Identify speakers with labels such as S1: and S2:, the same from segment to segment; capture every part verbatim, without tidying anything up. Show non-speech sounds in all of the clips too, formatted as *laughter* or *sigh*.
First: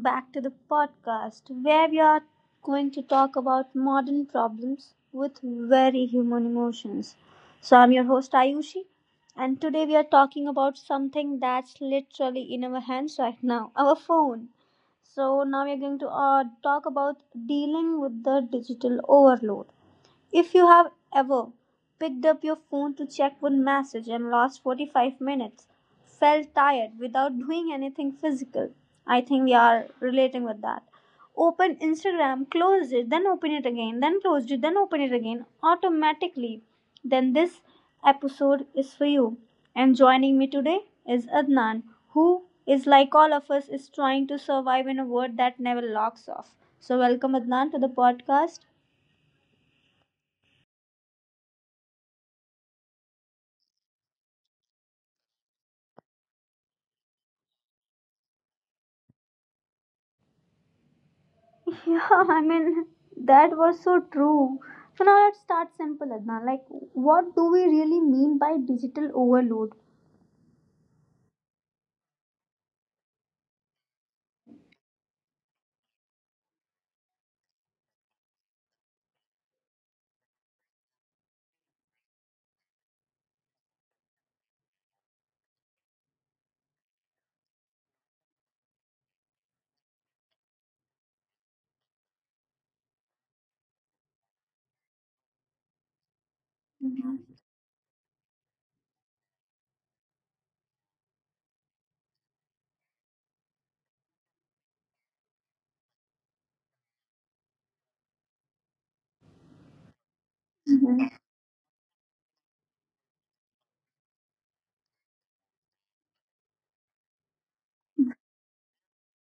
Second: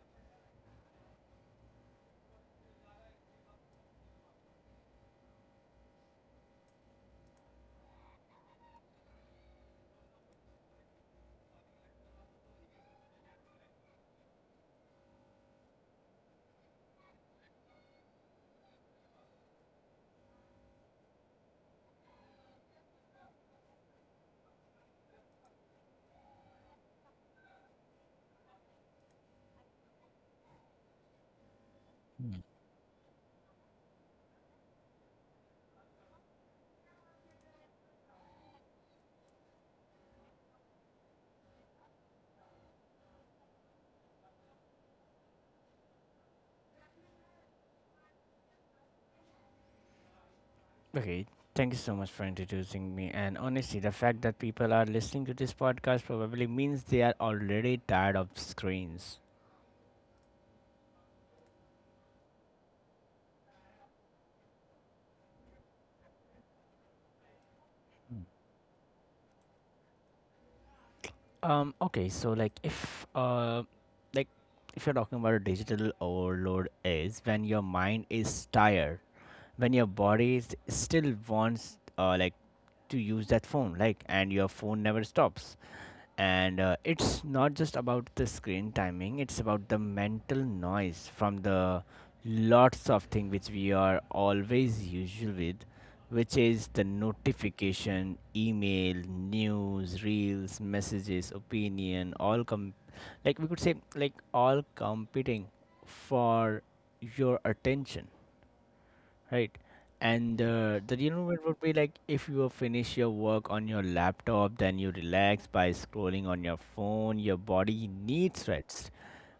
S1: back to the podcast where we are going to talk about modern problems with very human emotions. So, I'm your host Ayushi, and today we are talking about something that's literally in our hands right now, our phone. So, now we are going to uh, talk about dealing with the digital overload. If you have ever picked up your phone to check one message and lost forty-five minutes, felt tired without doing anything physical, I think we are relating with that. Open
S2: Mm.
S1: Instagram, closed it, then open it again, then closed it, then open it again automatically. Then this episode is for you. And joining me today is Adnan, who is like all of us is trying to survive in a world that never locks off. So welcome Adnan to the podcast.
S2: Okay, thank you so much for introducing me. And honestly, the fact that people are listening to this podcast probably means they are already tired of screens.
S1: *laughs* Yeah, I mean, that was so true. So now let's start simple, Adnan. Like, what do we really mean by digital overload?
S2: Um. Okay. So, like, if uh, like, if you're talking about a digital overload, is when your mind is tired, when your body is still wants uh like to use that phone, like, and your phone never stops. and uh, it's not just about the screen timing, it's about the mental noise from the lots of things which we are always usual with, which is the notification, email, news, reels, messages, opinion, all com- like we could say like all competing for your attention. Right. And uh, the renewal would be like if you finish your work on your laptop, then you relax by scrolling on your phone. Your body needs rest,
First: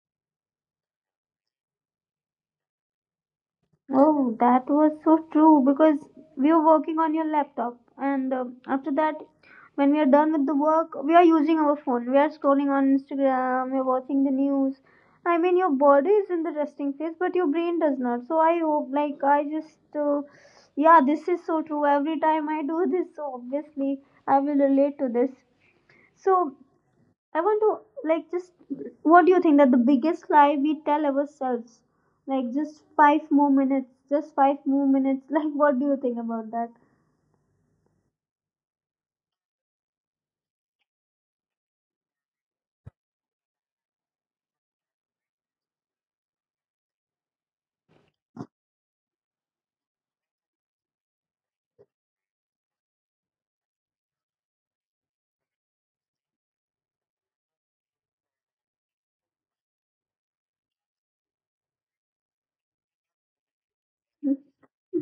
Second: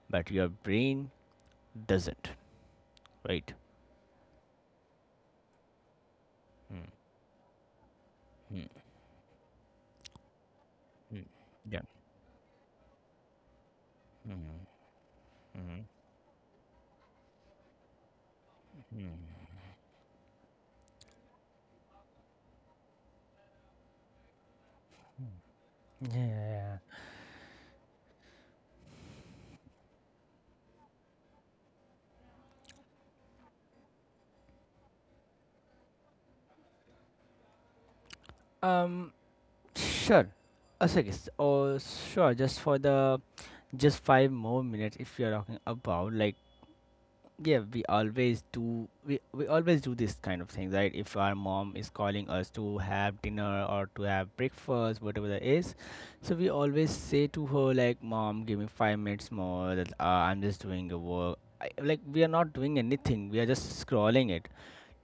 S2: but your brain doesn't. Right.
S1: Oh, that was so true because we were
S2: Mm,
S1: working on your laptop, and uh,
S2: mm,
S1: after that, when we are done with the work, we are
S2: mm.
S1: using our
S2: Yeah.
S1: phone. We are scrolling on Instagram, we are watching the
S2: Mm,
S1: news. I mean, your body is in the resting phase, but your brain does not. So I hope, like, I just, uh, yeah, this is so true. Every time I do this, so obviously I will relate to this.
S2: mm.
S1: So
S2: Yeah.
S1: I want to like just, what do you think that the biggest lie we tell ourselves? Like just five more minutes, just five more minutes. *laughs* Like what do you think about that?
S2: Um. Sure. A second. Oh, sure. Just for the Just five more minutes, if you're talking about like. Yeah, we always do we, we always do this kind of thing, right? If our mom is calling us to have dinner or to have breakfast, whatever that is, so we always say to her like, mom, give me five minutes more, that uh, I'm just doing a work I, like we are not doing anything, we are just scrolling it,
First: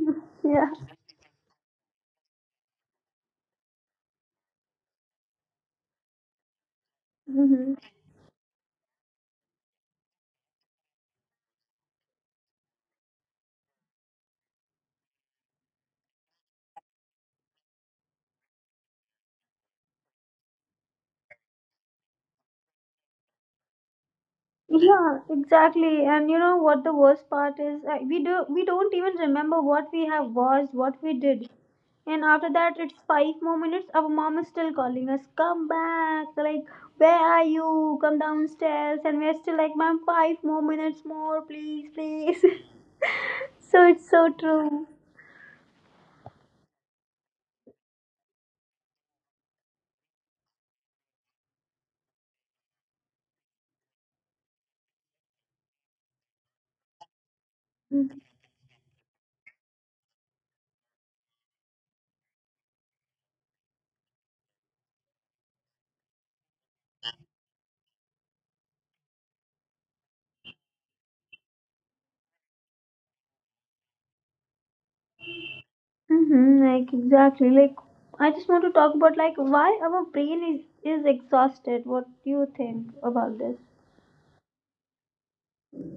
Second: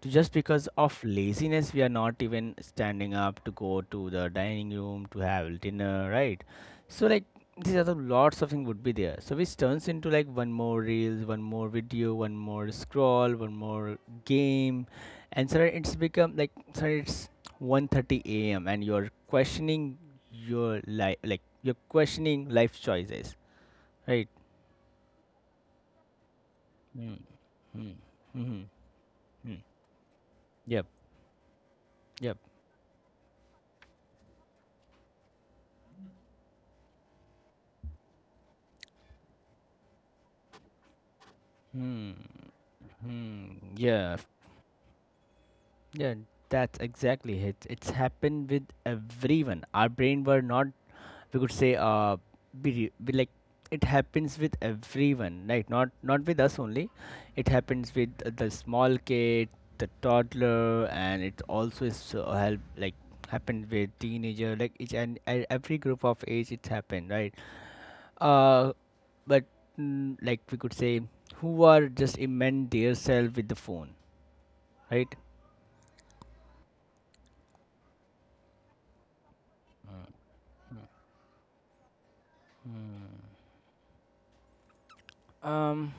S2: to just
S1: Yeah.
S2: because of laziness we are not even standing up to go to the dining room to have dinner, right? So like
S1: hmm
S2: these are the lots of things would be there, so which turns into like one more reels, one more video, one more scroll, one more game. And so it's become like, so it's one thirty a m and you're questioning your life, like you're questioning life choices, right?
S1: Yeah, exactly. And you know what the
S2: Mm.
S1: worst part is?
S2: Mm.
S1: Uh, we do we
S2: Mm-hmm.
S1: don't even remember
S2: Mm.
S1: what we have watched,
S2: Yep.
S1: what we did. And
S2: Yep.
S1: after that, it's five more minutes. Our mom is still calling us, come back. Like, where are you? Come downstairs. And we're still like, ma'am, five more minutes more, please,
S2: Hmm.
S1: please. *laughs*
S2: Hmm.
S1: So it's
S2: Yeah.
S1: so true.
S2: Yeah, that's exactly it. It's happened with everyone. Our brain were not, we could say, uh, be, re- be like, it happens with everyone, right? Not not with us only. It happens with uh, the small kid, the toddler, and it also is uh, help like happened with teenager, like each and e- every group of age. It's happened, right? Uh, but mm, like we could say, who are just immense their self with the phone, right?
S1: Mm-hmm, like exactly. Like I just want to talk about like why our brain is is exhausted. What do you think about this?
S2: Um,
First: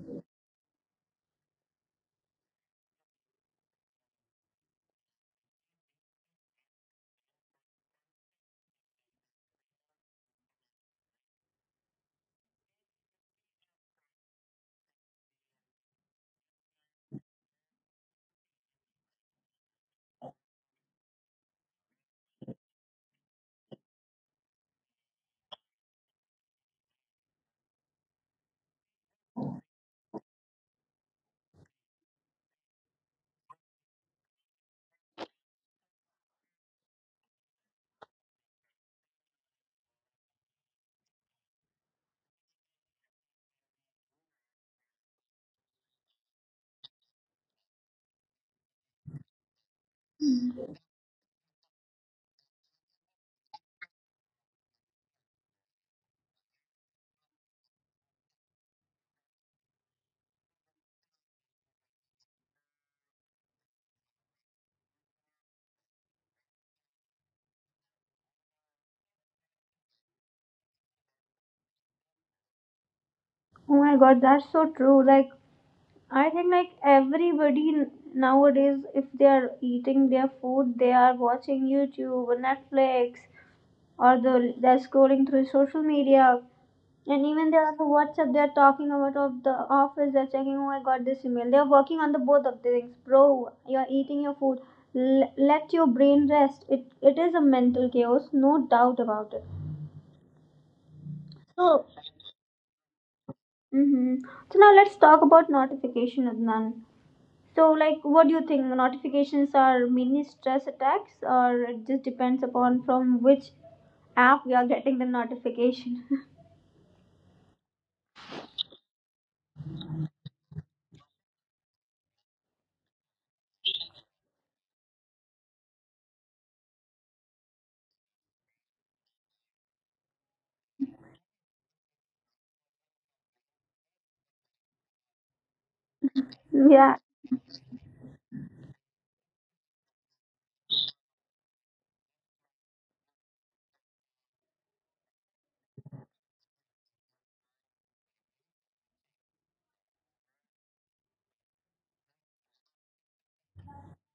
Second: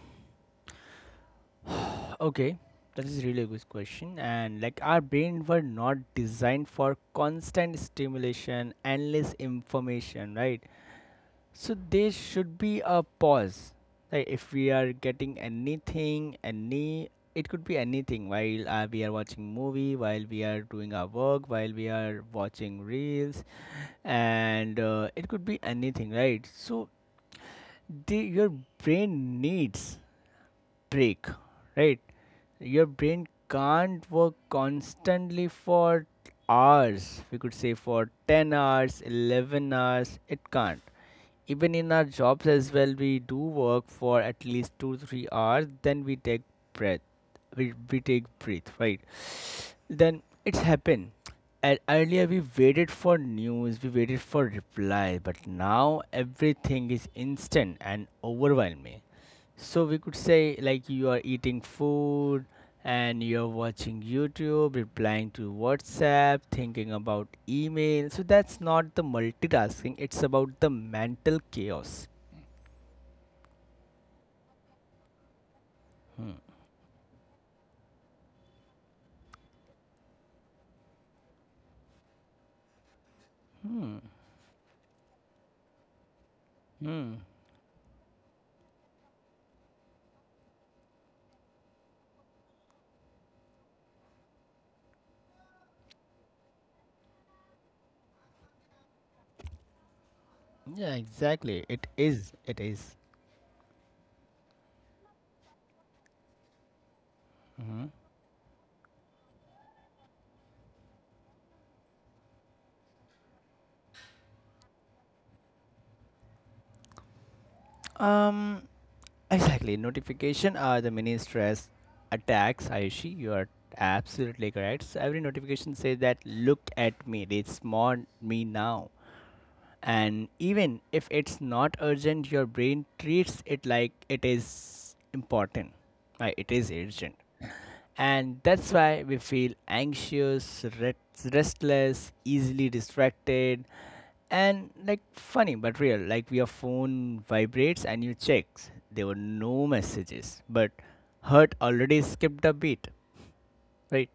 S2: Uh, Okay, that is really a good question. And like our brain were not designed for constant stimulation, endless information, right? So there should be a pause. Like if we are getting anything, any it could be anything while uh, we are watching movie, while we are doing our work, while we are watching reels, and uh, it could be anything, right? So the, your brain needs break, right? Your brain can't work constantly for hours. We could say for ten hours, eleven hours. It can't. Even in our jobs as well, we do work for at least two to three hours, then we take breath. We, we take breath, right? Then it's happened. And earlier we waited for news, we waited for reply, but now everything is instant and overwhelming. So we could say like you are eating food and you're watching YouTube, replying to WhatsApp, thinking about email. So that's not the multitasking, it's about the mental chaos.
S1: Oh my god, that's so true. Like I think like everybody n- nowadays, if they are eating their food, they are watching YouTube or Netflix,
S2: Hmm.
S1: or the they're scrolling through social media.
S2: Hmm.
S1: And even they're on the WhatsApp, they're talking about of the office, they're checking, oh, I got this email. They're working on the both of the things. Bro, you're eating your food. L- let your brain rest. It It is a mental chaos, no doubt about it.
S2: Yeah, exactly.
S1: So,
S2: It is. It is.
S1: mm-hmm, so now let's talk about notification, Adnan. So,
S2: Mhm.
S1: like, what do you think? Notifications are mini stress attacks, or it just depends upon from which app we are getting the notification? *laughs*
S2: Um, Exactly. Notification are the mini stress attacks, Ayushi. You are absolutely correct. So every notification says that look at me, they smart me now. And even if it's not urgent, your brain treats it like it is important. Like it is
S1: Yeah.
S2: urgent. And that's why we feel anxious, rest restless, easily distracted, and like funny but real. Like your phone vibrates and you check. There were no messages, but Hurt already skipped a beat, right?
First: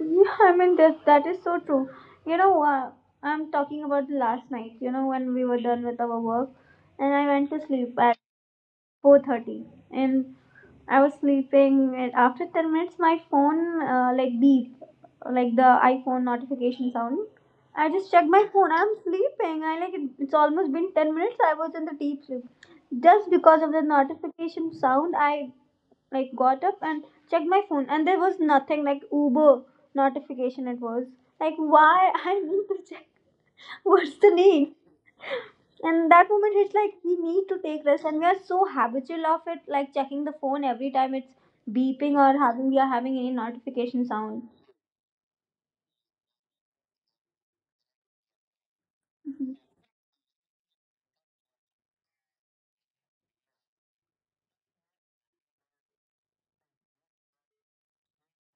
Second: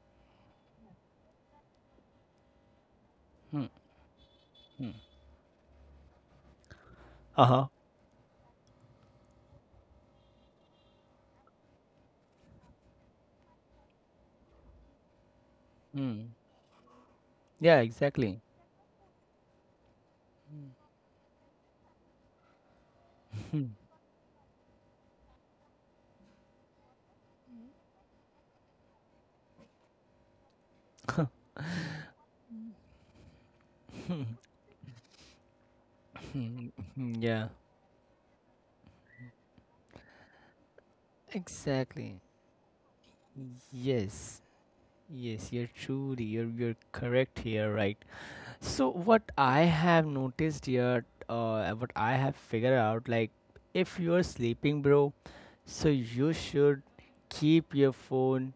S1: Yeah, I mean that that is so true. You know, uh, I'm talking about the last night. You know, when we were done with our work, and I
S2: Uh
S1: went to
S2: huh.
S1: sleep. four thirty, and I was sleeping, and after ten minutes my phone uh, like beep, like the iPhone
S2: Mm.
S1: notification sound.
S2: Yeah,
S1: I just checked
S2: exactly.
S1: my phone. I'm sleeping. I like it, it's almost been ten minutes I was in the deep sleep. Just because of the notification sound I like got up and checked my phone, and there was nothing, like Uber notification. It was like, why? *laughs* I need to check. What's the name? And that moment it's
S2: *laughs*
S1: like we need
S2: Yeah,
S1: to take rest and we are so habitual of it, like checking the phone every time it's beeping
S2: exactly.
S1: or having we are having any notification
S2: Yes,
S1: sound.
S2: yes, you're truly you're you're correct here, right? So what I have noticed here, uh, what I have figured out, like if you're sleeping, bro, so you should keep your phone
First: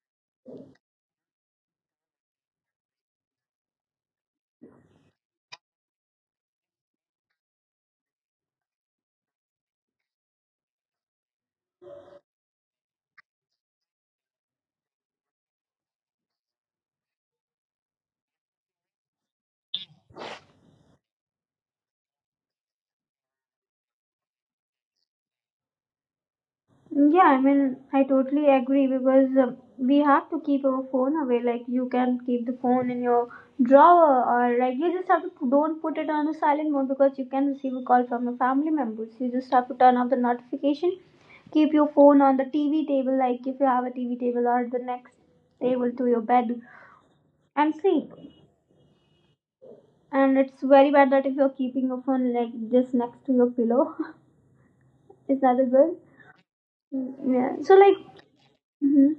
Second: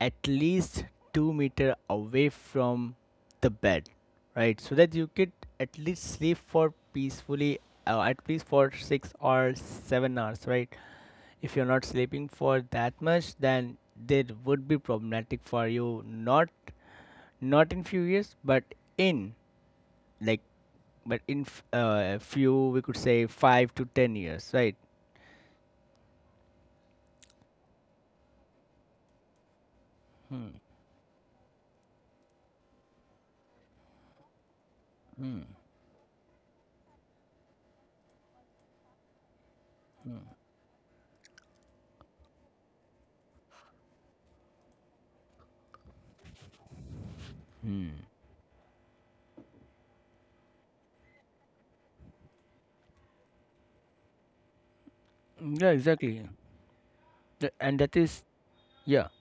S2: at least two meter away from the bed, right? So that you could at least sleep for peacefully, uh, at least for six or seven hours, right? If you're not sleeping for that much, then that would be problematic for you, not not in few years, but in like but in f- uh, few, we could say five to ten years, right?
S1: Yeah, I mean, I totally agree because um, we have to
S2: Hmm.
S1: keep our phone away. Like, you can keep the phone in your drawer, or like, you just have
S2: Hmm.
S1: to don't put it on a silent mode because you can receive a call from your family members. You just have to turn off the notification. Keep your phone on the T V table, like if you have a T V table, or the next table to your bed, and sleep. And it's very bad that if you're keeping your phone like this next to your pillow, *laughs* is that a
S2: Yeah,
S1: good?
S2: exactly.
S1: Mm,
S2: Th-
S1: yeah. So
S2: And that
S1: like,
S2: is, yeah,
S1: hmm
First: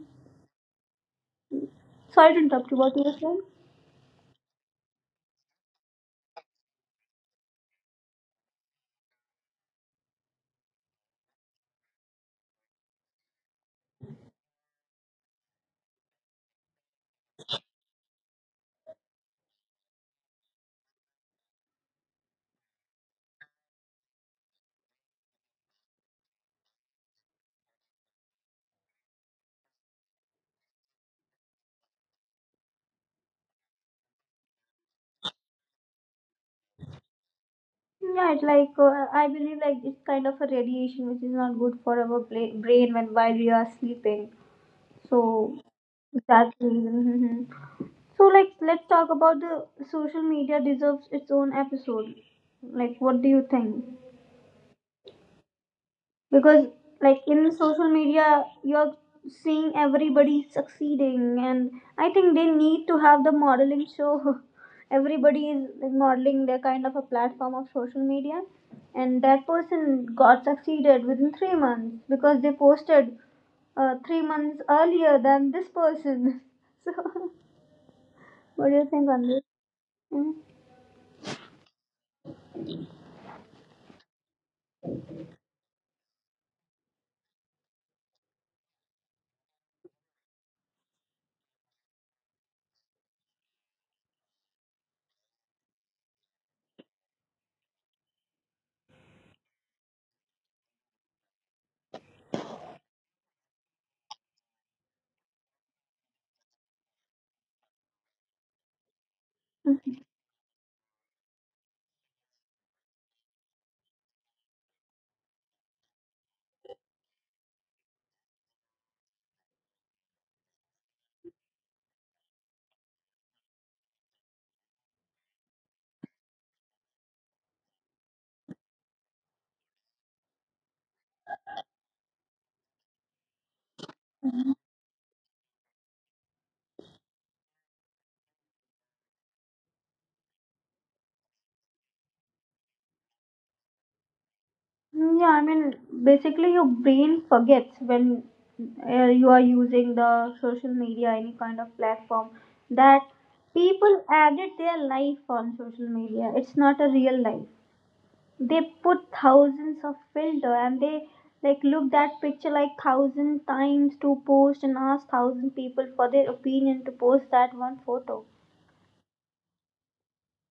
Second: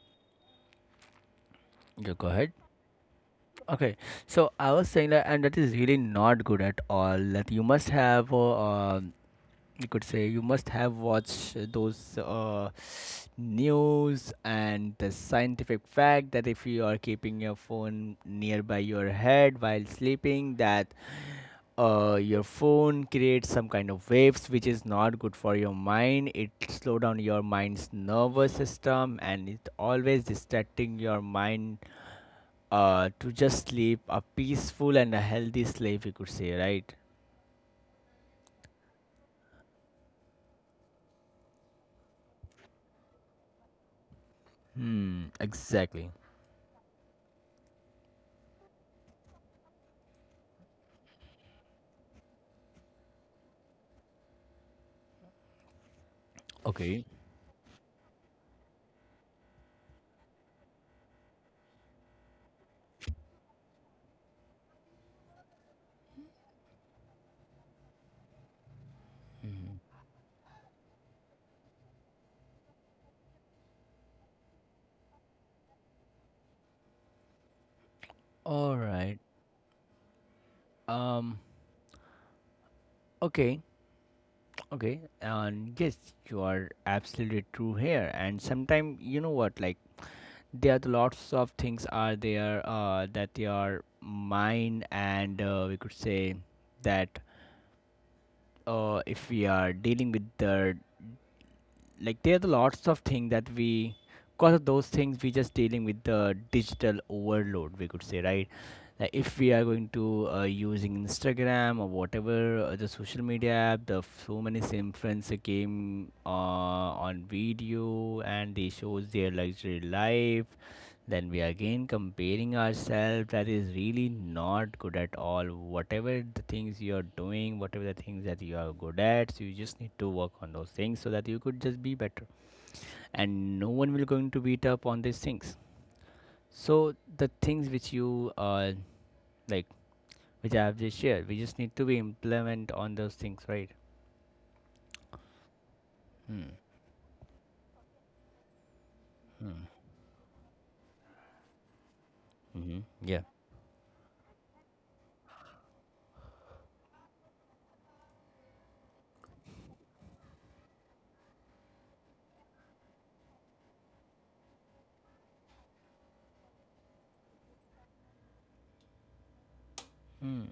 S2: Yeah, go
S1: sorry to
S2: ahead.
S1: interrupt you. What you were saying?
S2: Okay, so I was saying that, and that is really not good at all. That you must have, uh, um, you could say, you must have watched those uh, news and the scientific fact that if you are keeping your phone nearby your head while sleeping, that uh, your phone creates some kind of waves which is not good for your mind. It slow down your mind's nervous system and it always distracting your mind, uh, to just sleep a peaceful and a healthy sleep, you could say, right?
S1: Right, like uh, I believe like it's kind of a radiation which is not good for our bla- brain when while we are sleeping.
S2: Hmm,
S1: So
S2: exactly.
S1: that's the reason. Mhm. So like let's talk about the social media deserves its own episode. Like what do you think? Because
S2: Okay.
S1: like in social media you're seeing everybody succeeding, and I think they need to have the modeling show. *laughs* Everybody is like, modeling their kind of a platform of social media, and that person got succeeded within three months because they posted uh, three months earlier than this person. *laughs* So what
S2: All
S1: do you think
S2: right.
S1: on this?
S2: um okay Okay, and yes, you are absolutely true here. And sometimes, you know what, like there are lots of things are there uh, that they are mine, and uh, we could say that, uh, if we are dealing with the like there are lots of things that we, because of those things we just dealing with the digital overload, we could say, right? Like if we are going to uh, using Instagram or whatever uh, the social media app, the f- so many influencer came uh, on video and they shows their luxury life, then we are again comparing ourselves. That is really not good at all. Whatever the things you are doing, whatever the things that you are good at, so you just need to work on those things so that you could just be better, and no one will going to beat up on these things. So the things which you uh like which I have just shared, we just need to be implement on those things, right?
S1: Mm, yeah, I mean,
S2: Hmm.
S1: basically, your brain forgets when uh, you are using the social media, any kind of platform,
S2: Mm-hmm.
S1: that
S2: Yeah.
S1: people added their life on social media. It's not a real life. They put thousands of filter and they like look that picture like thousand times to post and ask thousand people for their opinion to post that one photo.
S2: Hmm,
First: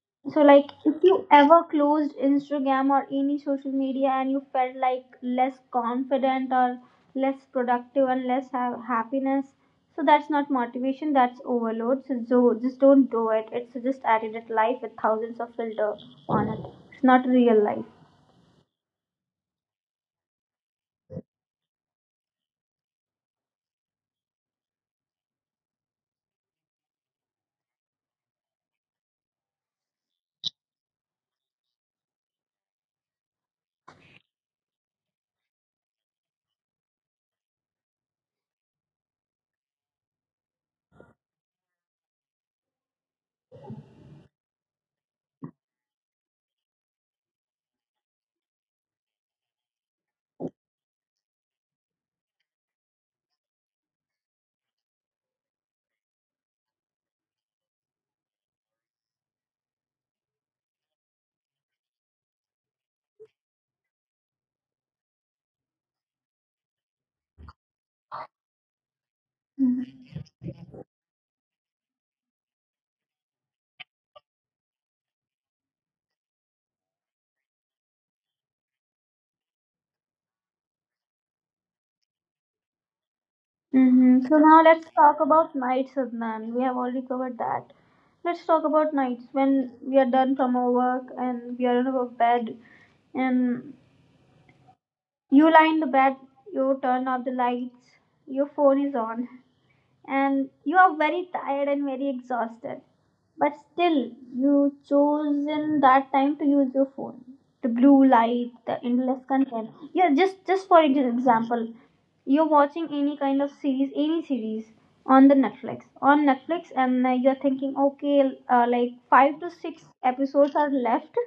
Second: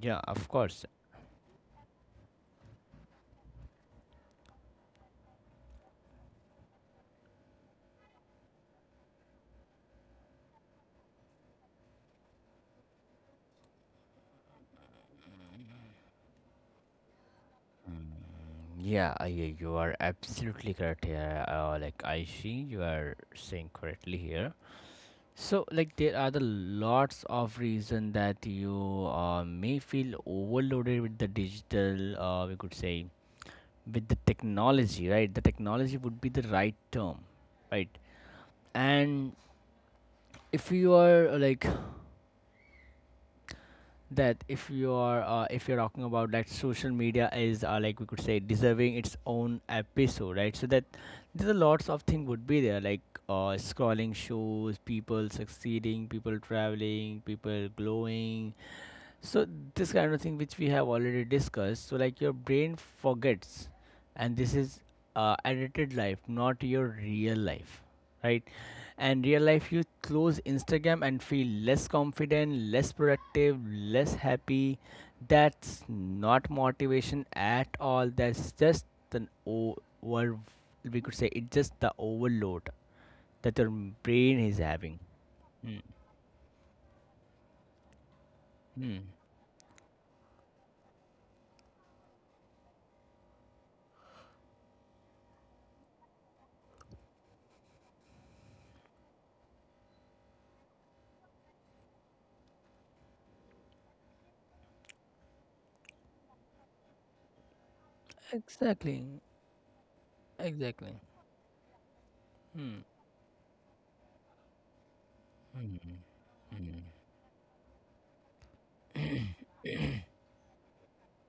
S2: yeah,
S1: So,
S2: of
S1: like,
S2: course.
S1: if you ever closed Instagram or any social media and you felt like less confident or less productive and less ha- happiness, so that's not motivation, that's overload. So, so just don't do it. It's just edited life with thousands of filter on it. It's not real life.
S2: Yeah, I, yeah, you are absolutely correct here. Uh, like I see you are saying correctly here. So like there are the lots of reason that you uh, may feel overloaded with the digital, uh, we could say, with the technology, right? The technology would be the right term, right? And if you are uh, like that if you are uh, if you're talking about that social media is uh, like we could say deserving its own episode, right? So that there's a lots of thing would be there like, uh, scrolling shows people succeeding, people traveling, people glowing. So this kind of thing which we have already discussed. So like your brain forgets, and this is uh, edited life, not your real life, right? And real life, you close Instagram and feel less confident, less productive, less happy. That's not motivation at all. That's just an over. We could say it's just the overload that your
S1: Hmm So
S2: brain is
S1: now let's
S2: having.
S1: talk about
S2: Hmm.
S1: nights, Adnan. We have already covered that. Let's talk about
S2: Hmm.
S1: nights when we are done from our work and we are in our bed, and you lie in the bed, you turn off the lights, your phone is on and you are very tired and very exhausted, but still you chose in that time to use your phone, the blue light, the
S2: Exactly,
S1: endless content. Yeah, just just for ex-
S2: exactly.
S1: example, you're
S2: Hmm.
S1: watching any kind of series, any series on the
S2: Mm,
S1: Netflix, on Netflix,
S2: mm,
S1: and uh, you're thinking, okay, uh, like five to six episodes are left,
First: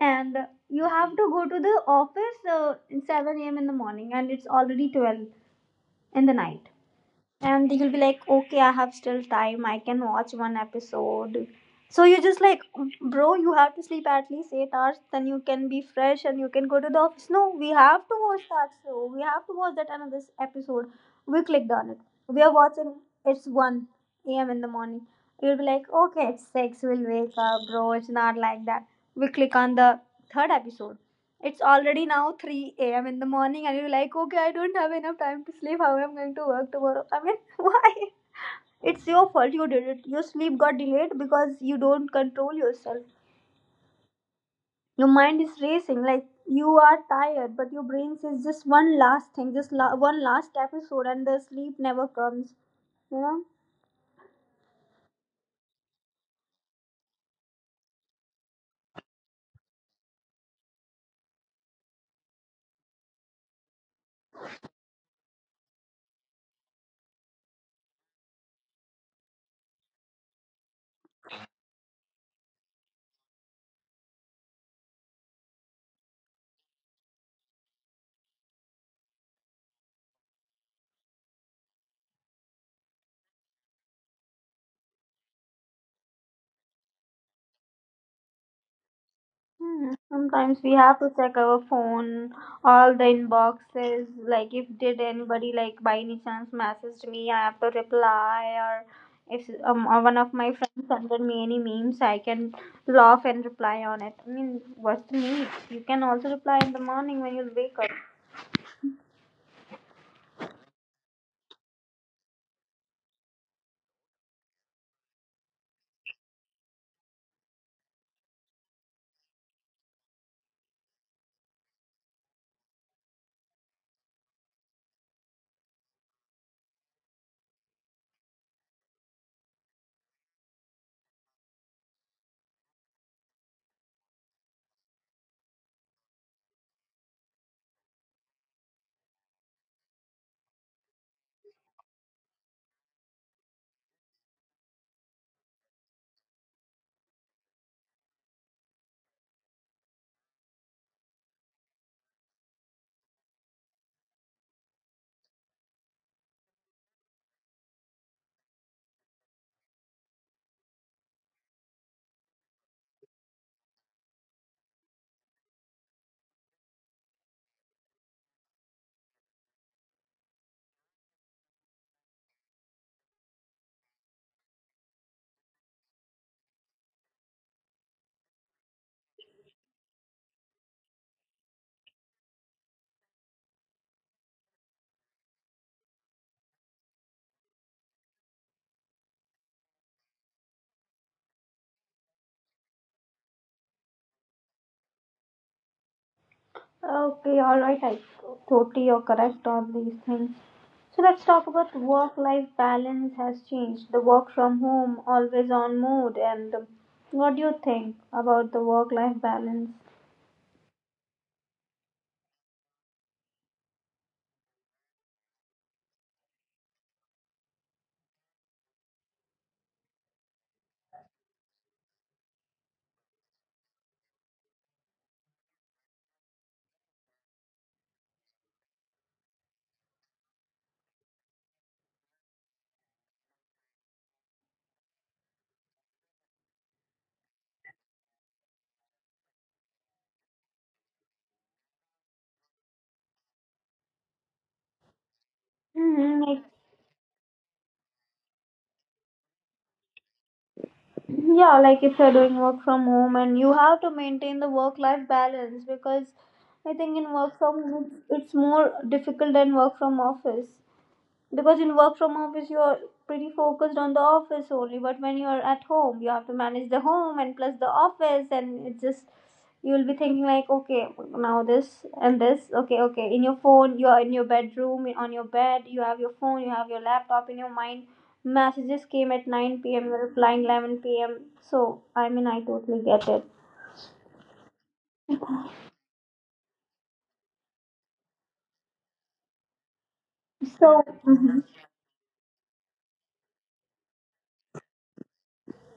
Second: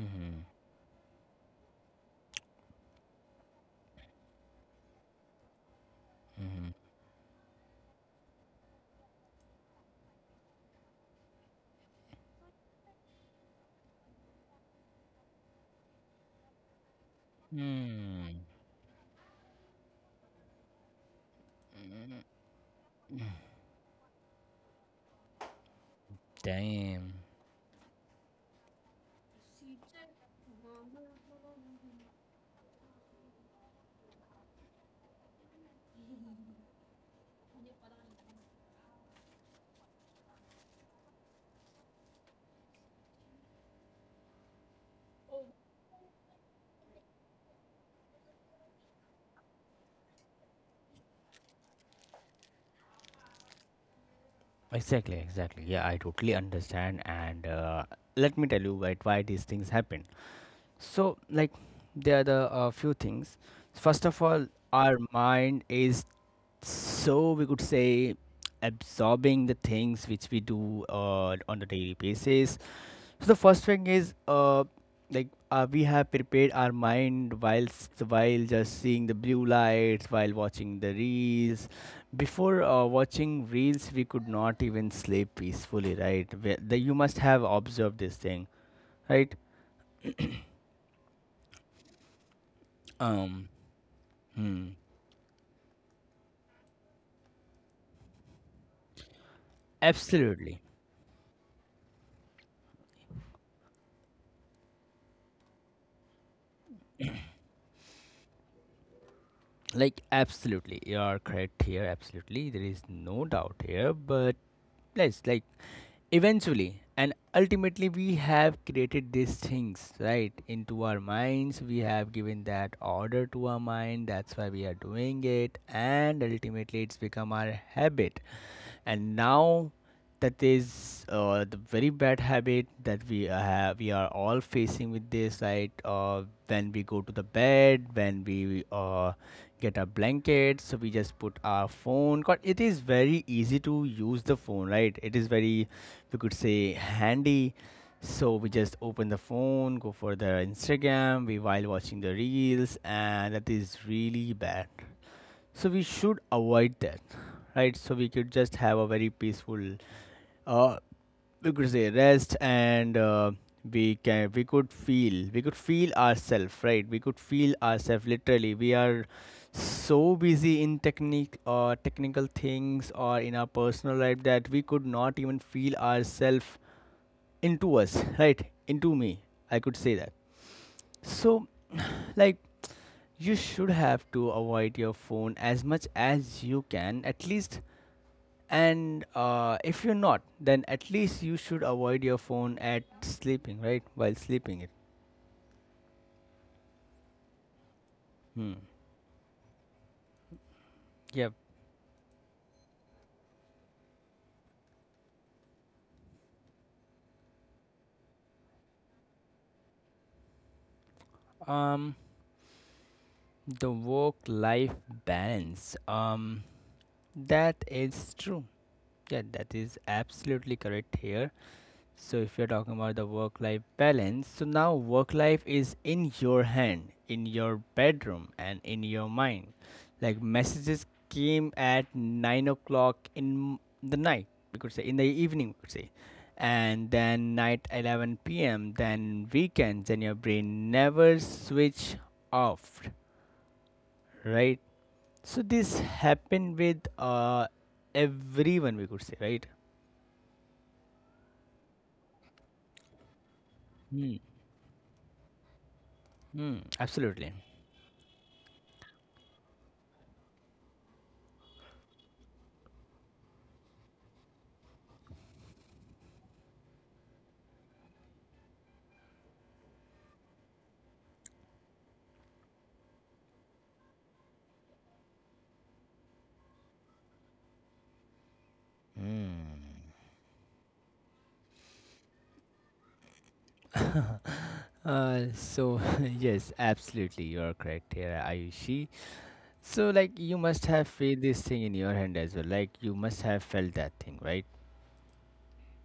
S1: and uh, you have to go to the office uh, in seven a m in the morning and it's already twelve in the night,
S2: mm,
S1: and you'll be like, okay, I have still time, I can watch one episode. So you're just like, bro, you have to sleep at least eight hours then you can be fresh and you can go to the office. No, we have to
S2: mm.
S1: watch that show, we have to watch that another episode. We clicked on it. We are watching. It's one a m in the morning. You'll be like, okay, it's six, we'll
S2: Damn.
S1: wake up. Bro, it's not like that. We click on the third episode. It's already now three a m in the morning, and you're like, okay, I don't have enough time to sleep. How am I going to work tomorrow? I mean, *laughs* why? It's your fault you did it. Your sleep got delayed because you don't control yourself. Your mind is racing, like you are tired, but your brain says just one last thing, just la- one last episode, and the sleep never comes. You know?
S2: Exactly, exactly. Yeah, I totally understand. And uh, Let me tell you why, why these things happen. So, like, there are the uh, few things. First of all, our mind is, so we could say, absorbing the things which we do uh, on a daily basis. So the first thing is, uh, like uh, we have prepared our mind whilst while just seeing the blue lights, while watching the reels. Before uh, watching reels, we could not even sleep peacefully, right? Where- The, you must have observed this thing, right?
S1: Hmm. Sometimes we have to check our phone, all the
S2: Um.
S1: inboxes. Like, if
S2: hmm.
S1: did anybody like by any chance messaged me, I have to reply. Or if um uh, one of my
S2: Absolutely.
S1: friends sent me any memes, I can laugh and reply on it. I mean, what's the need? You can also reply in the morning when you wake up.
S2: Like, absolutely. You are correct here. Absolutely. There is no doubt here. But let's, like, eventually and ultimately, we have created these things, right, into our minds. We have given that order to our mind. That's why we are doing it. And ultimately, it's become our habit. And now that is uh, the very bad habit that we uh, have we are all facing with this, right? Uh, when we go to the bed, when we uh, get a blanket, so we just put our phone, 'cause it is very easy to use the phone, right? It is very, we could say, handy. So we just open the phone, go for the Instagram, we while watching the reels, and that is really bad. So we should avoid that, right? So we could just have a very peaceful, uh, we could say rest, and uh, we can we could feel we could feel ourselves, right? We could feel ourselves literally. We are so busy in technique or technical things or in our personal life that we could not even feel ourselves into us, right? Into me, I could say that. So, *sighs* like, you should have to avoid your phone as much as you can, at least, and uh, if you're not, then at least you should avoid your phone at sleeping, right, while sleeping it.
S1: Okay, alright, I
S2: Hmm.
S1: totally, you're correct on these things. So let's
S2: Yep.
S1: talk about work life balance has changed. The work from home, always on mode, and um, what do you think about the work life balance?
S2: um the work life balance, um that is true. Yeah, that is absolutely correct here. So if you're talking about the work life balance, so now work life is in your hand, in your bedroom and in your mind. Like, messages came at nine o'clock in the night, we could say, in the evening, we could say. And then night eleven p m, then weekends, and your brain never switch off, right? So this
S1: Hmm like,
S2: happened with uh everyone, we could say, right?
S1: yeah, like if you're doing work from home and you have to
S2: Hmm.
S1: maintain the work life balance, because
S2: Hmm.
S1: I think in
S2: Absolutely.
S1: work from home it's, it's more difficult than work from office. Because in work from office you're pretty focused on the office only, but when you're at home you have to manage the home and plus the office, and it just, you'll be thinking like, okay, now this and this, okay, okay, in your phone, you're in your bedroom on your bed, you have your phone, you have your laptop, in your mind messages came at nine p m,
S2: Hmm.
S1: you're replying eleven p m, so I mean I totally get it.
S2: Uh, so *laughs* yes, absolutely, you are correct here, Ayushi. So, like, you must have
S1: So,
S2: feel this
S1: mhm,
S2: thing in your hand as well. Like, you must have felt that thing, right?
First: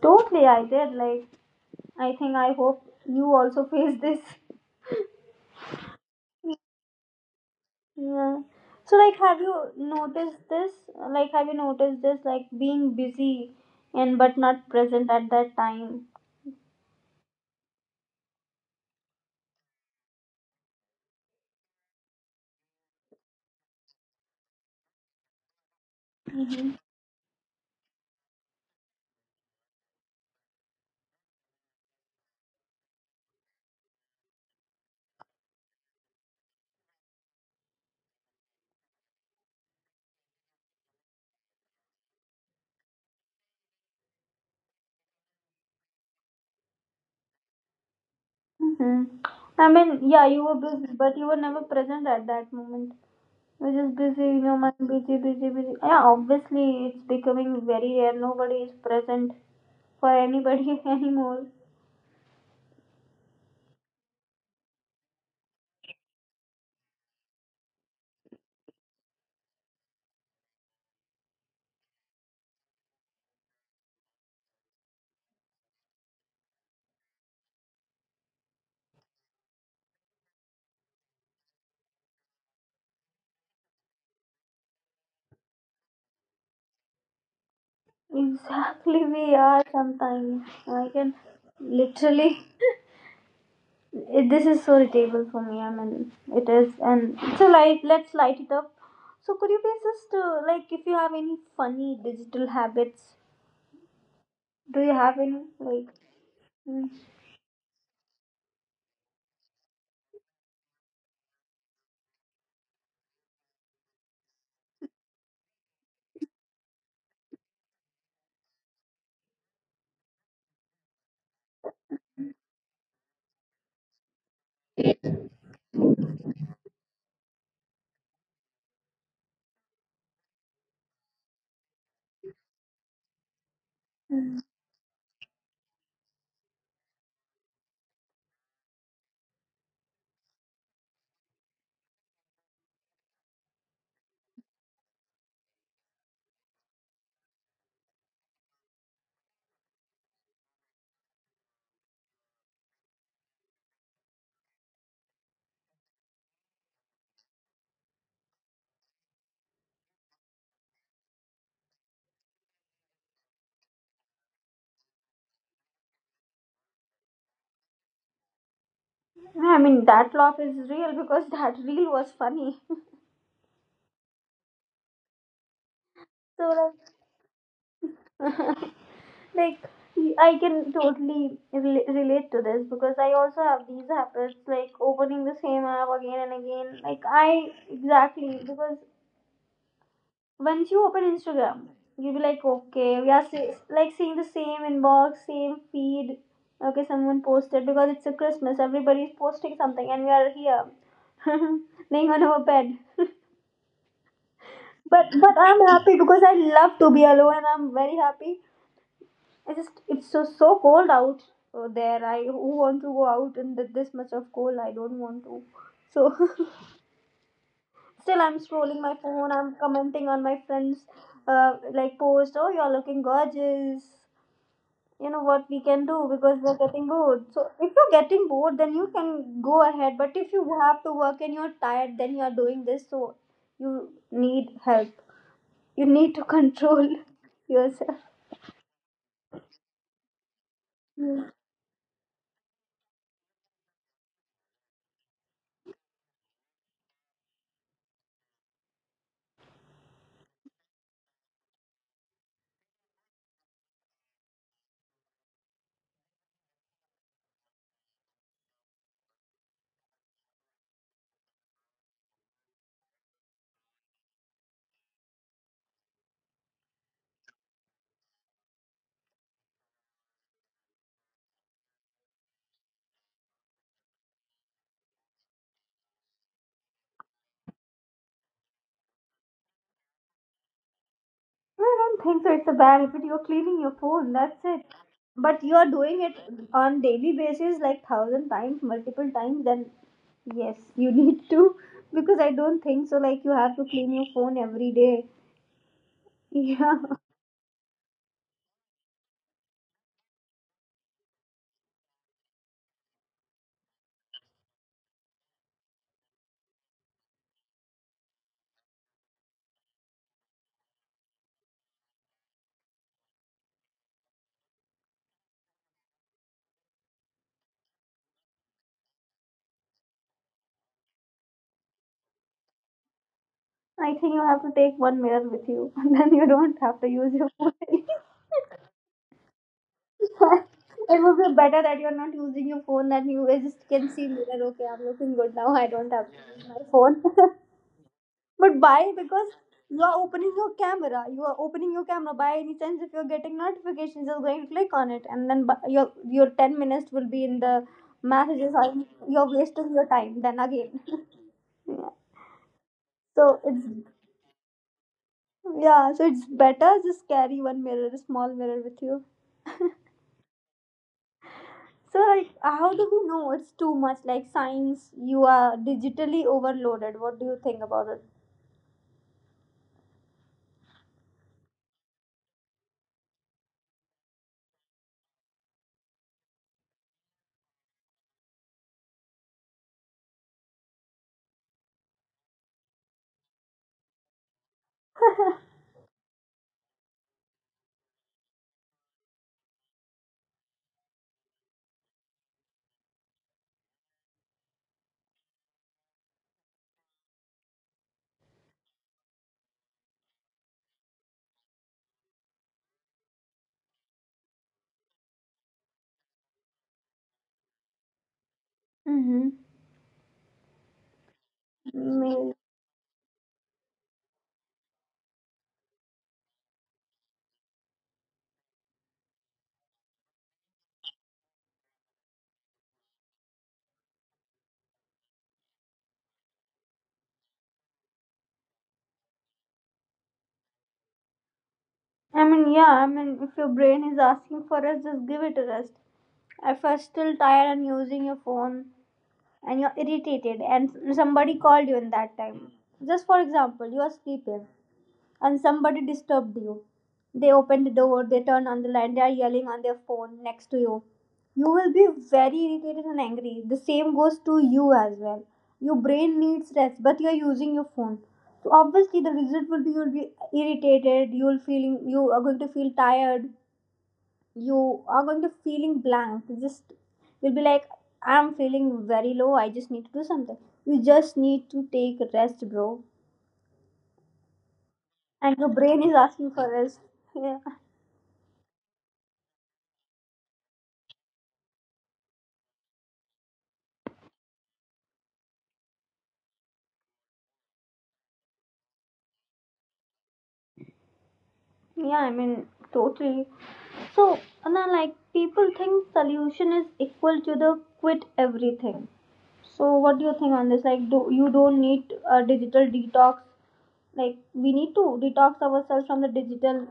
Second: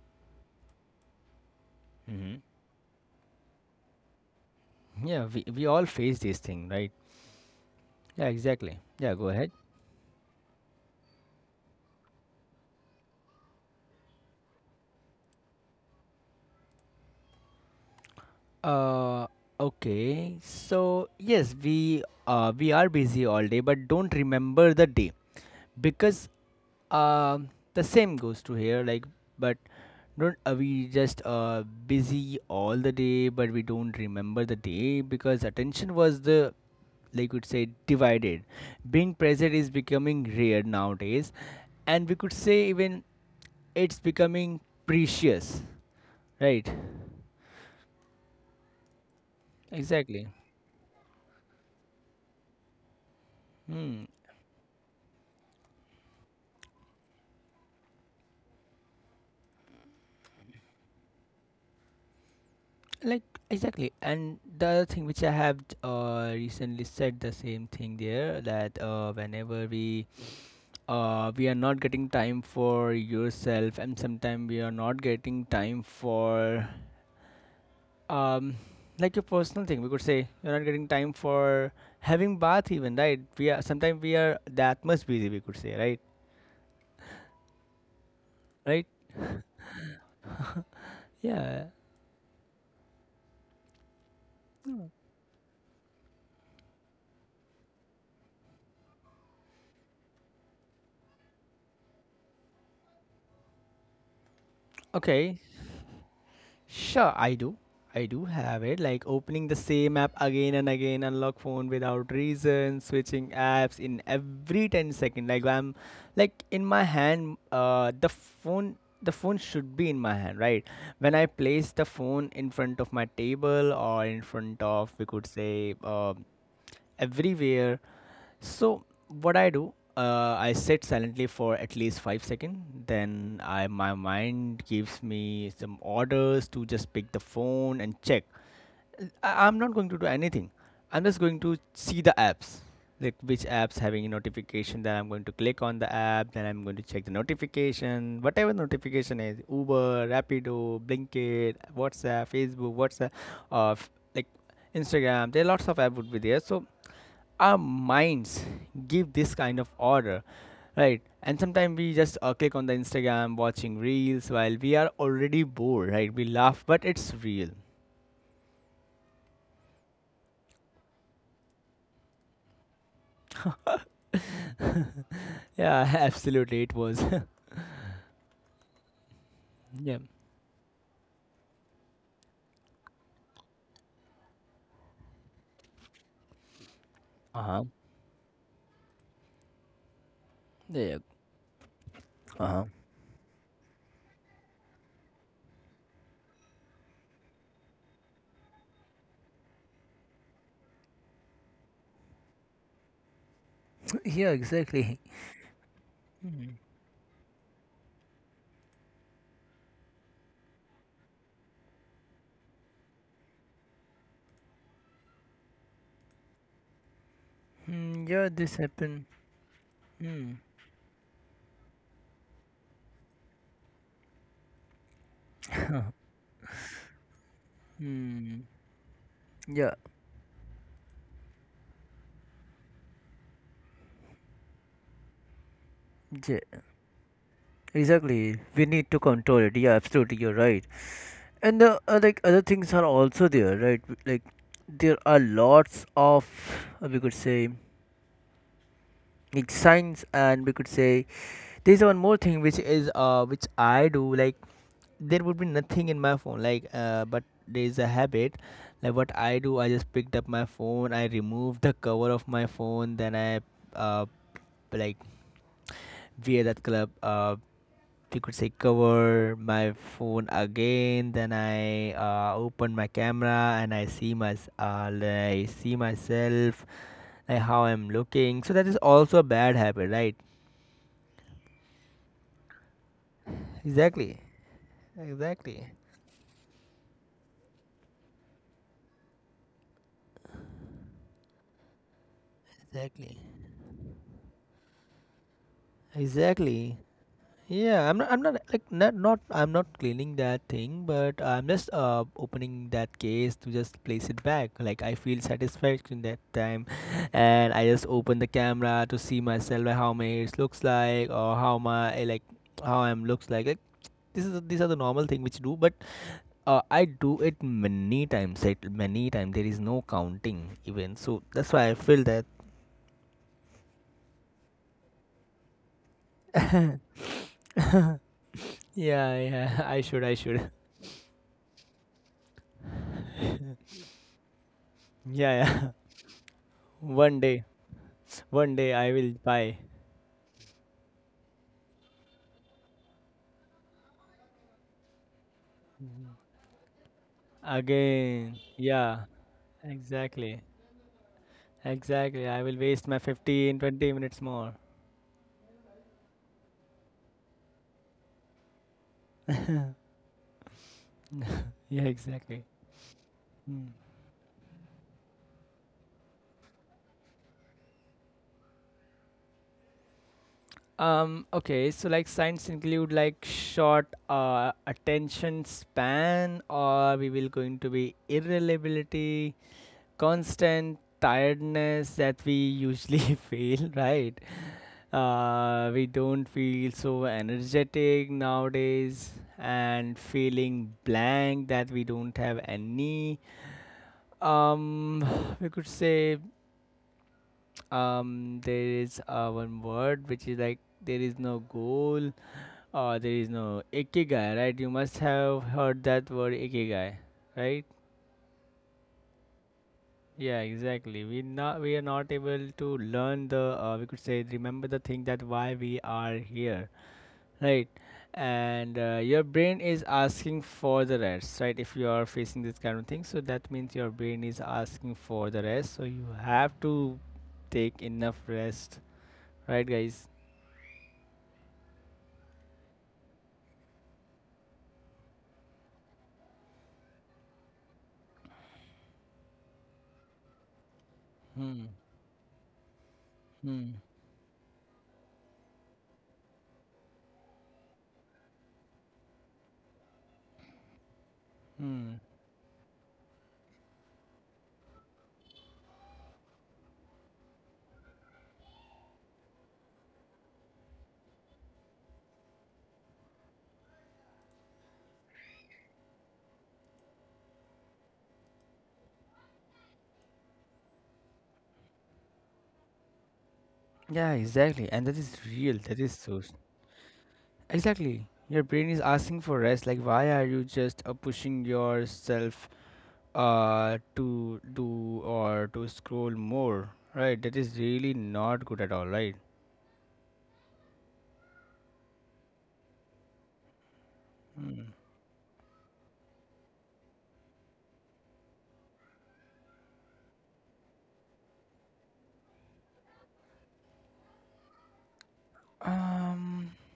S1: totally I did, like, I think
S2: Mm-hmm.
S1: I hope you also *laughs* face this.
S2: Yeah, we we all face this thing, right? Yeah,
S1: Yeah.
S2: exactly.
S1: So,
S2: Yeah,
S1: like,
S2: go
S1: have
S2: ahead.
S1: you noticed this? Like, have you noticed this? Like, being busy and but not present at that time.
S2: Uh, okay. So yes, we uh we are busy all day, but don't remember the day because Um, the same goes to here, like, but don't, uh, we just uh busy all the day, but we don't remember the day because attention was the, like, we'd say, divided. Being present is becoming rare nowadays, and we could say even it's becoming precious, right?
S1: Hmm I mean, yeah,
S2: Exactly.
S1: you were busy, but you were never present at that moment. You were just
S2: Hmm.
S1: busy in your mind, busy, busy, busy. Yeah, obviously, it's becoming very rare. Nobody is present for anybody *laughs* anymore.
S2: Like, exactly. And the other thing which I have uh recently said the same thing there, that uh whenever we, uh, we are not getting time for yourself, and sometimes we are not getting time for, um like, your personal thing, we could say, you're not getting time for having bath even, right? We are sometimes, we are that much busy, we could say, right. Right.
S1: Exactly, we are sometimes. I can
S2: Yeah.
S1: literally. It, this is so irritable for me. I mean, it is, and so light. Let's light it up. So could you please just uh, like if you have any funny digital habits? Do you have
S2: Okay.
S1: any like? mm,
S2: Sure, I do. I do have it. Like, opening the same app again and again, unlock phone without reason, switching apps in every ten second. Like, I'm, like, in my hand, uh, the phone, the phone should be in my hand, right? When I place the phone in front of my table, or in front of, we could say, uh, everywhere, so what I do, uh, I sit silently for at least five seconds. Then I my mind gives me some orders to just pick the phone and check. I, I'm not going to do anything. I'm just going to see the apps, like, which apps having a notification. Then I'm going to click on the app. Then I'm going to check the notification, whatever notification is Uber, Rapido, Blinkit, WhatsApp, Facebook, WhatsApp, uh, f- like, Instagram. There are lots of app would be there. So our minds give this kind of order, right? And sometimes we just, uh, click on the Instagram, watching reels while we are already bored, right? We laugh, but it's real.
S1: I mean, that laugh is real because that reel was funny. *laughs*
S2: Yeah, *laughs* absolutely,
S1: So
S2: it was.
S1: like,
S2: *laughs* Yeah.
S1: like I can totally rela- relate to this because I also have these habits like opening the same app again and again. Like I
S2: Uh-huh.
S1: exactly because once you
S2: Yeah.
S1: open Instagram, you'll be like,
S2: Uh-huh.
S1: okay, we are see- like seeing the same inbox, same feed. Okay, someone posted because it's a Christmas, everybody's posting something, and we are here, *laughs* laying on our bed. *laughs*
S2: Yeah, exactly.
S1: But but I'm happy because I
S2: Hmm.
S1: love to be alone, and I'm very happy. I just it's so so cold out uh, there. I who want to go out in th- this much of cold? I don't want to. So *laughs*
S2: Hmm,
S1: still
S2: yeah,
S1: I'm
S2: this
S1: scrolling my
S2: happened.
S1: phone, I'm commenting on
S2: Hmm.
S1: my friends uh, like post, oh, you're looking gorgeous. You know what we can do? Because we're getting bored, so if you're getting
S2: Hmm.
S1: bored, then you can go
S2: Yeah.
S1: ahead. But if you have to work and you're tired, then you're doing this, so you need help, you need to
S2: Yeah,
S1: control *laughs* yourself.
S2: exactly, we need to control it. Yeah, absolutely, you're right. And the, uh, like, other things are also there, right? Like, there are lots of, uh, we could say, like, signs, and we could say there's one more thing which is uh which I do. Like, there would be nothing in my phone, like, uh but there is a habit. Like, what I do, I just picked up my phone, I remove the cover of my phone, then I, uh like, wear that color, uh you could say, cover my phone again. Then I, uh, open my camera, and I see my, uh, I see myself, like how I'm looking. So that is also a bad habit, right?
S1: Well, I don't think so. It's a bad habit. You're cleaning your phone.
S2: Exactly.
S1: That's it. But
S2: Exactly.
S1: you're doing it on daily basis, like thousand times, multiple times. Then yes, you *laughs* need to, because I don't think so.
S2: Exactly.
S1: Like you have to clean your phone every day. *laughs*
S2: Exactly.
S1: Yeah,
S2: Yeah, I'm not, I'm not like, not, not I'm not cleaning that thing, but I'm just uh opening that case to just place it back. Like, I feel satisfaction that time, and I just open the camera to see myself, like, how my ears looks like, or how my eh, like, how I'm looks like. Like, this is these are the normal thing which do, but, uh, I do it many times. It many times there is no counting even, so that's why I feel that.
S1: I think you have to take one mirror with you, *laughs* and then you don't have to use your phone. *laughs*
S2: Yeah, yeah. *laughs* I should, I should. *laughs*
S1: It would be better that you're not using your phone. That you just can see mirror. Okay, I'm looking good
S2: Yeah,
S1: now.
S2: yeah.
S1: I don't have to use my
S2: *laughs*
S1: phone. *laughs*
S2: One day, one
S1: But
S2: day I
S1: why?
S2: will
S1: Because
S2: buy.
S1: you are opening your camera. You are opening your camera. By any chance, if you're getting notifications, you're going to click on it, and then bu- your your ten minutes will be in the
S2: Again,
S1: messages. And
S2: yeah,
S1: You're wasting your time.
S2: exactly,
S1: Then again, *laughs* yeah.
S2: exactly. I will waste my
S1: so
S2: fifteen,
S1: it's
S2: twenty minutes more.
S1: yeah. So it's better just carry one mirror, a small mirror with you.
S2: *laughs* Yeah,
S1: So like,
S2: exactly.
S1: how do we know it's
S2: Hmm.
S1: too much? Like science, you are digitally overloaded. What do you think about it?
S2: Um, okay, so, like, signs include, like, short, uh, attention span, or we will going to be irreliability, constant tiredness that we usually *laughs* feel, right? Uh, we don't feel so energetic nowadays, and feeling blank that we don't have any, um *sighs* we could say, um there is, uh, one word which is like, there is no goal, or there is no ikigai, right? You must have heard that word ikigai, right?
S1: Mm-hmm.
S2: Yeah, exactly, we not we are not able to learn the, uh, we could say, remember the thing that why we are here, right? And, uh, your brain is asking for the rest, right? If you are facing this kind of thing, so that means your brain is asking for the rest, so you have to take enough rest, right, guys?
S1: I mean, yeah, I mean, if your brain is asking for rest, just give it a rest. If you're still tired and using your phone and you're irritated and somebody
S2: Hmm.
S1: called you in that time, just for
S2: Hmm.
S1: example, you're sleeping and somebody disturbed you. They open the door, they turn on the light, they are yelling on their phone next to you. You will be
S2: Hmm.
S1: very irritated and angry. The same goes to you as well. Your brain needs rest, but you are using your phone. So obviously, the result will be you will be irritated. You will feeling you are going to feel tired. You are going to feeling blank. Just you'll be like, I'm feeling very low. I just need to do something. You just need to take rest, bro.
S2: Yeah, exactly, and that is
S1: And your
S2: real, that
S1: brain
S2: is
S1: is
S2: so s-.
S1: asking for rest. *laughs* Yeah.
S2: Exactly, your brain is asking for rest, like, why are you just, uh, pushing yourself, uh to do, or to scroll more, right? That is really not good at all, right?
S1: Yeah, I mean, totally. So, Anna, like, people think solution is equal to the quit everything. So, what do you think on this? Like, do you don't need a digital detox? Like, we need to detox ourselves from the
S2: Um,
S1: digital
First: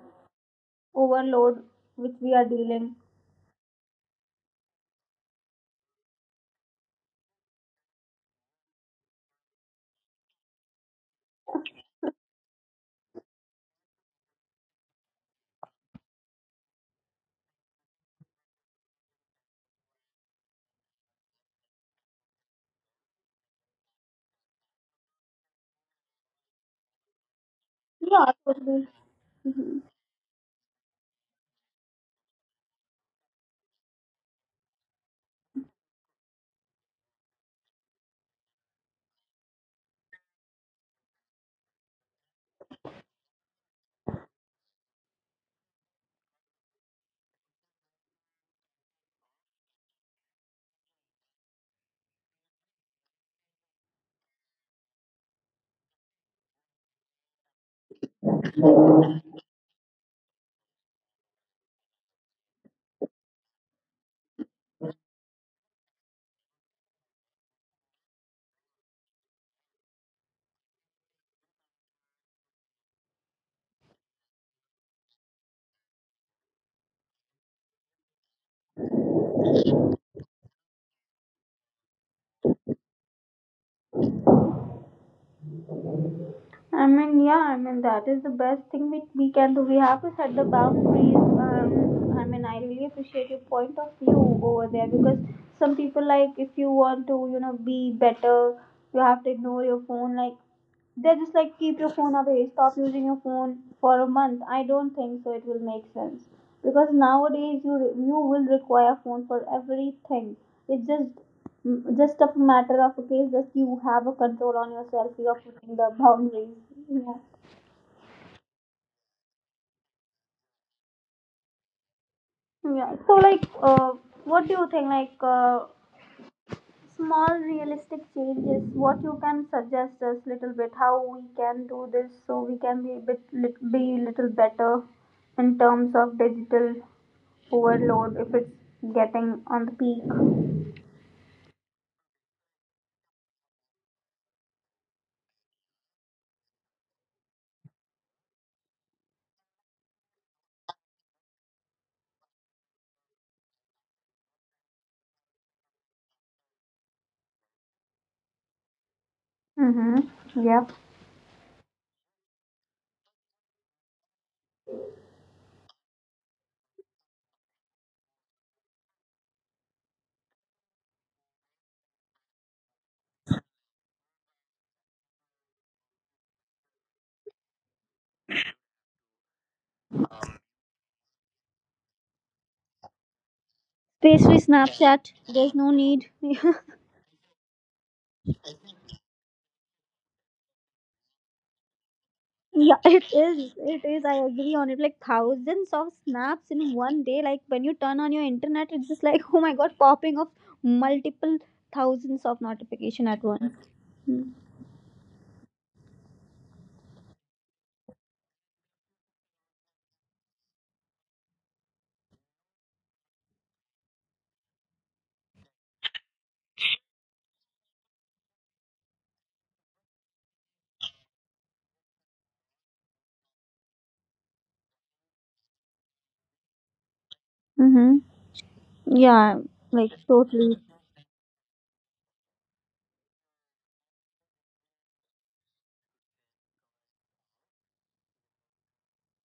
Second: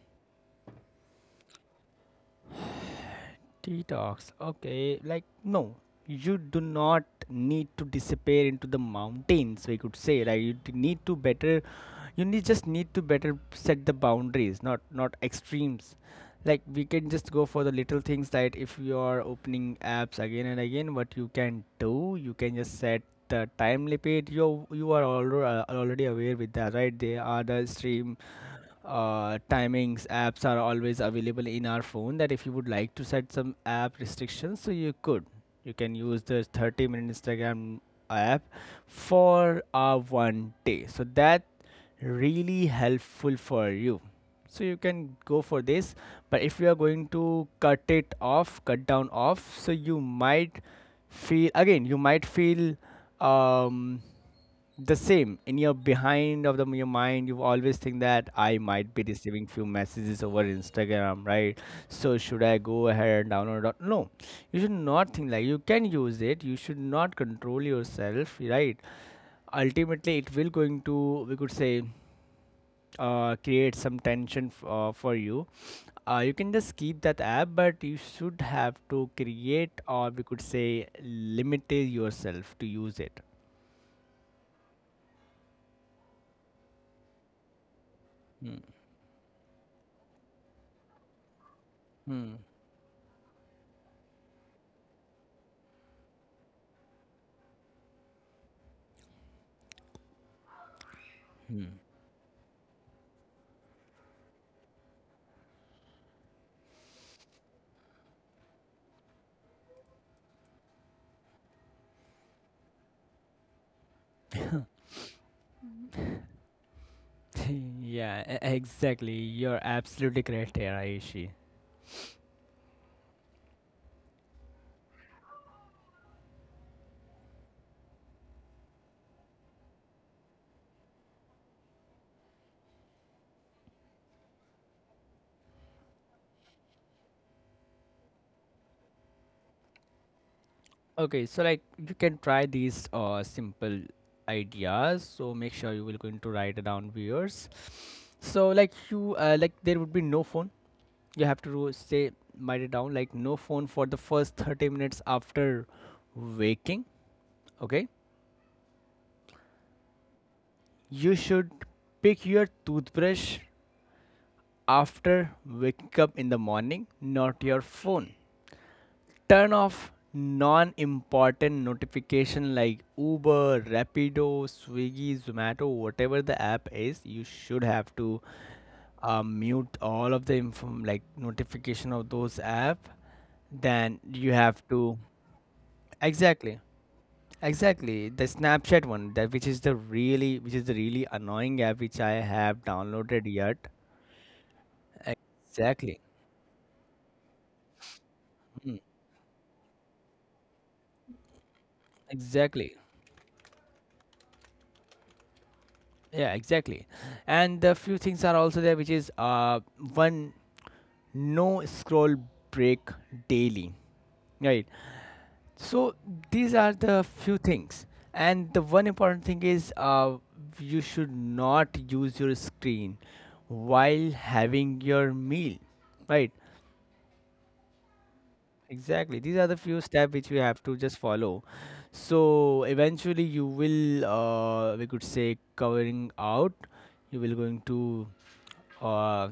S1: overload which we are dealing.
S2: Detox. Okay, like, no, you do not need to disappear into the mountains. We could say, like, you d- need to better. You need, just need to better set the boundaries, not not extremes. Like, we can just go for the little things that if you are opening apps again and again, what you can do, you can just set the time limit. You you are already already aware with that, right? They are the stream,
S1: Yeah, totally.
S2: uh, timings apps are always available in our phone, that if you would like to set some app restrictions, so you could you can use the thirty minute Instagram app for, uh, one day, so that really helpful for you, so you can go for this. But if you are going to cut it off, cut down off, so you might feel again, you might feel, um the same in your behind of the your mind. You always think that I might be receiving few messages over Instagram, right? So should I go ahead and download, or no? You should not think, like, you can use it, you should not control yourself, right? Ultimately it will going to, we could say, uh, create some tension, f- uh, for you. Uh, you can just keep that app, but you should have to create, or we could say, limit yourself to use it.
S1: I mean, yeah, I mean, that is the
S2: Hmm.
S1: best thing we, we can do. We have to set the boundaries. Um, I
S2: Hmm.
S1: mean, I really appreciate your point of view over there because some people, like, if you want to, you know, be better, you have to ignore your phone. Like, they just like
S2: Hmm.
S1: keep your phone away, stop using your phone for a month. I don't think so. It will make sense because nowadays you you will require phone for everything. It's just just a matter of a case. Just you have a control on yourself, you are putting the boundaries. Yeah,
S2: Yeah, e- exactly. You're absolutely correct here, Aishi.
S1: yeah. So like uh, what do you think, like uh, small realistic changes what you can suggest us, little bit how we can do this so we can be a bit lit- be little better in terms of digital overload if it's getting on the peak.
S2: Okay, so, like, you can try these, uh, simple ideas. So make sure you will going to write it down, viewers. So, like, you, uh, like, there would be no phone. You have to ro- say, write it down, like, no phone for the first thirty minutes after waking. Okay,
S1: Mm-hmm. Yeah,
S2: you should pick your toothbrush after waking up in the morning, not your phone. Turn off non-important notification like Uber, Rapido, Swiggy, Zomato, whatever the app is. You should have to, uh, mute all of the inform like notification of those app, then
S1: space
S2: you
S1: free
S2: have to.
S1: Snapchat, there's no need. *laughs*
S2: Exactly. Exactly, the Snapchat one, that, which is the really which is the really annoying app which I have
S1: Yeah, *laughs* it
S2: downloaded
S1: is.
S2: yet.
S1: It is. I agree on it. Like thousands of
S2: Exactly.
S1: snaps in one day. Like when you turn on your internet, it's just like, *laughs* oh my god, popping of multiple thousands of
S2: Exactly.
S1: notification at once.
S2: Yeah, exactly. And the few things are also there which is, uh one, no scroll break daily, right? So these are the few things. And the one important thing is, uh, you should not use your screen while having your meal, right?
S1: Mm-hmm.
S2: Exactly, these
S1: Yeah,
S2: are the few
S1: like
S2: steps which you have
S1: totally.
S2: to just follow, so eventually you will, uh, we could say, covering out, you will going to, uh,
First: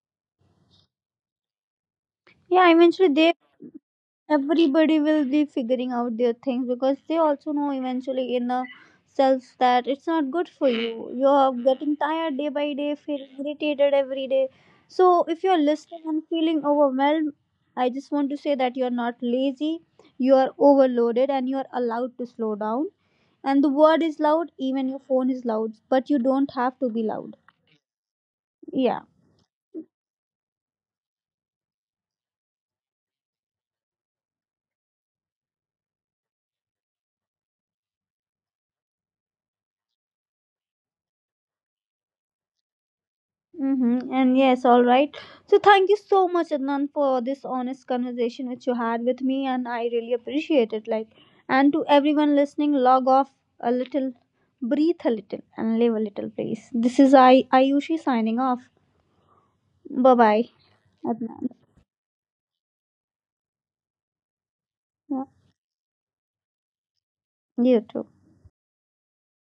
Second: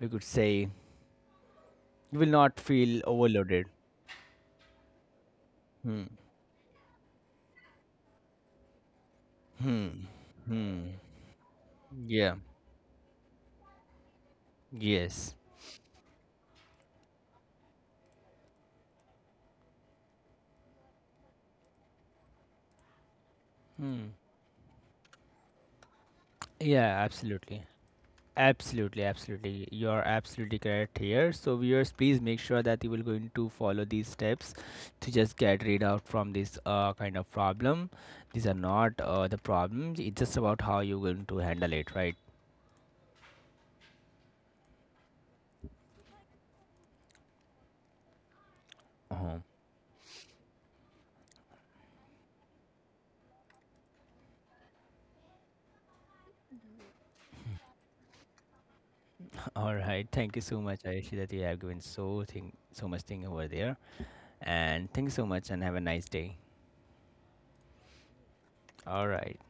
S2: we could say, you will not
S1: Yeah,
S2: feel
S1: eventually they.
S2: overloaded.
S1: Everybody will be figuring
S2: Hmm.
S1: out their things because they also know eventually in the selves that it's not good for you, you're getting
S2: Yeah.
S1: tired day by day, feeling irritated every day. So
S2: Yes.
S1: if you're listening and feeling overwhelmed, I just want to say that you're not lazy, you are overloaded, and you're allowed to slow down. And the world
S2: Hmm.
S1: is loud, even your phone is loud, but you don't have to
S2: Yeah,
S1: be loud.
S2: absolutely.
S1: Yeah.
S2: Absolutely, absolutely. You're absolutely correct here. So, viewers, please make sure that you will going to follow these steps to just get rid out from this, uh, kind of problem. These are not, uh, the problems. It's just about how you're going to handle it, right?
S1: Mm-hmm. And yes, all right. So thank you so much, Adnan, for this honest conversation which you had with
S2: Uh-huh.
S1: me, and I really appreciate it. Like, and to everyone listening, log off a little, breathe a little, and live a little, please. This is I Ayushi signing off.
S2: *laughs* All right.
S1: Bye
S2: Thank you
S1: bye,
S2: so much, Ayushi, that you
S1: Adnan.
S2: have given so thing so much thing over there. And thank you so
S1: Yeah.
S2: much, and have a nice day.
S1: You too.
S2: All right.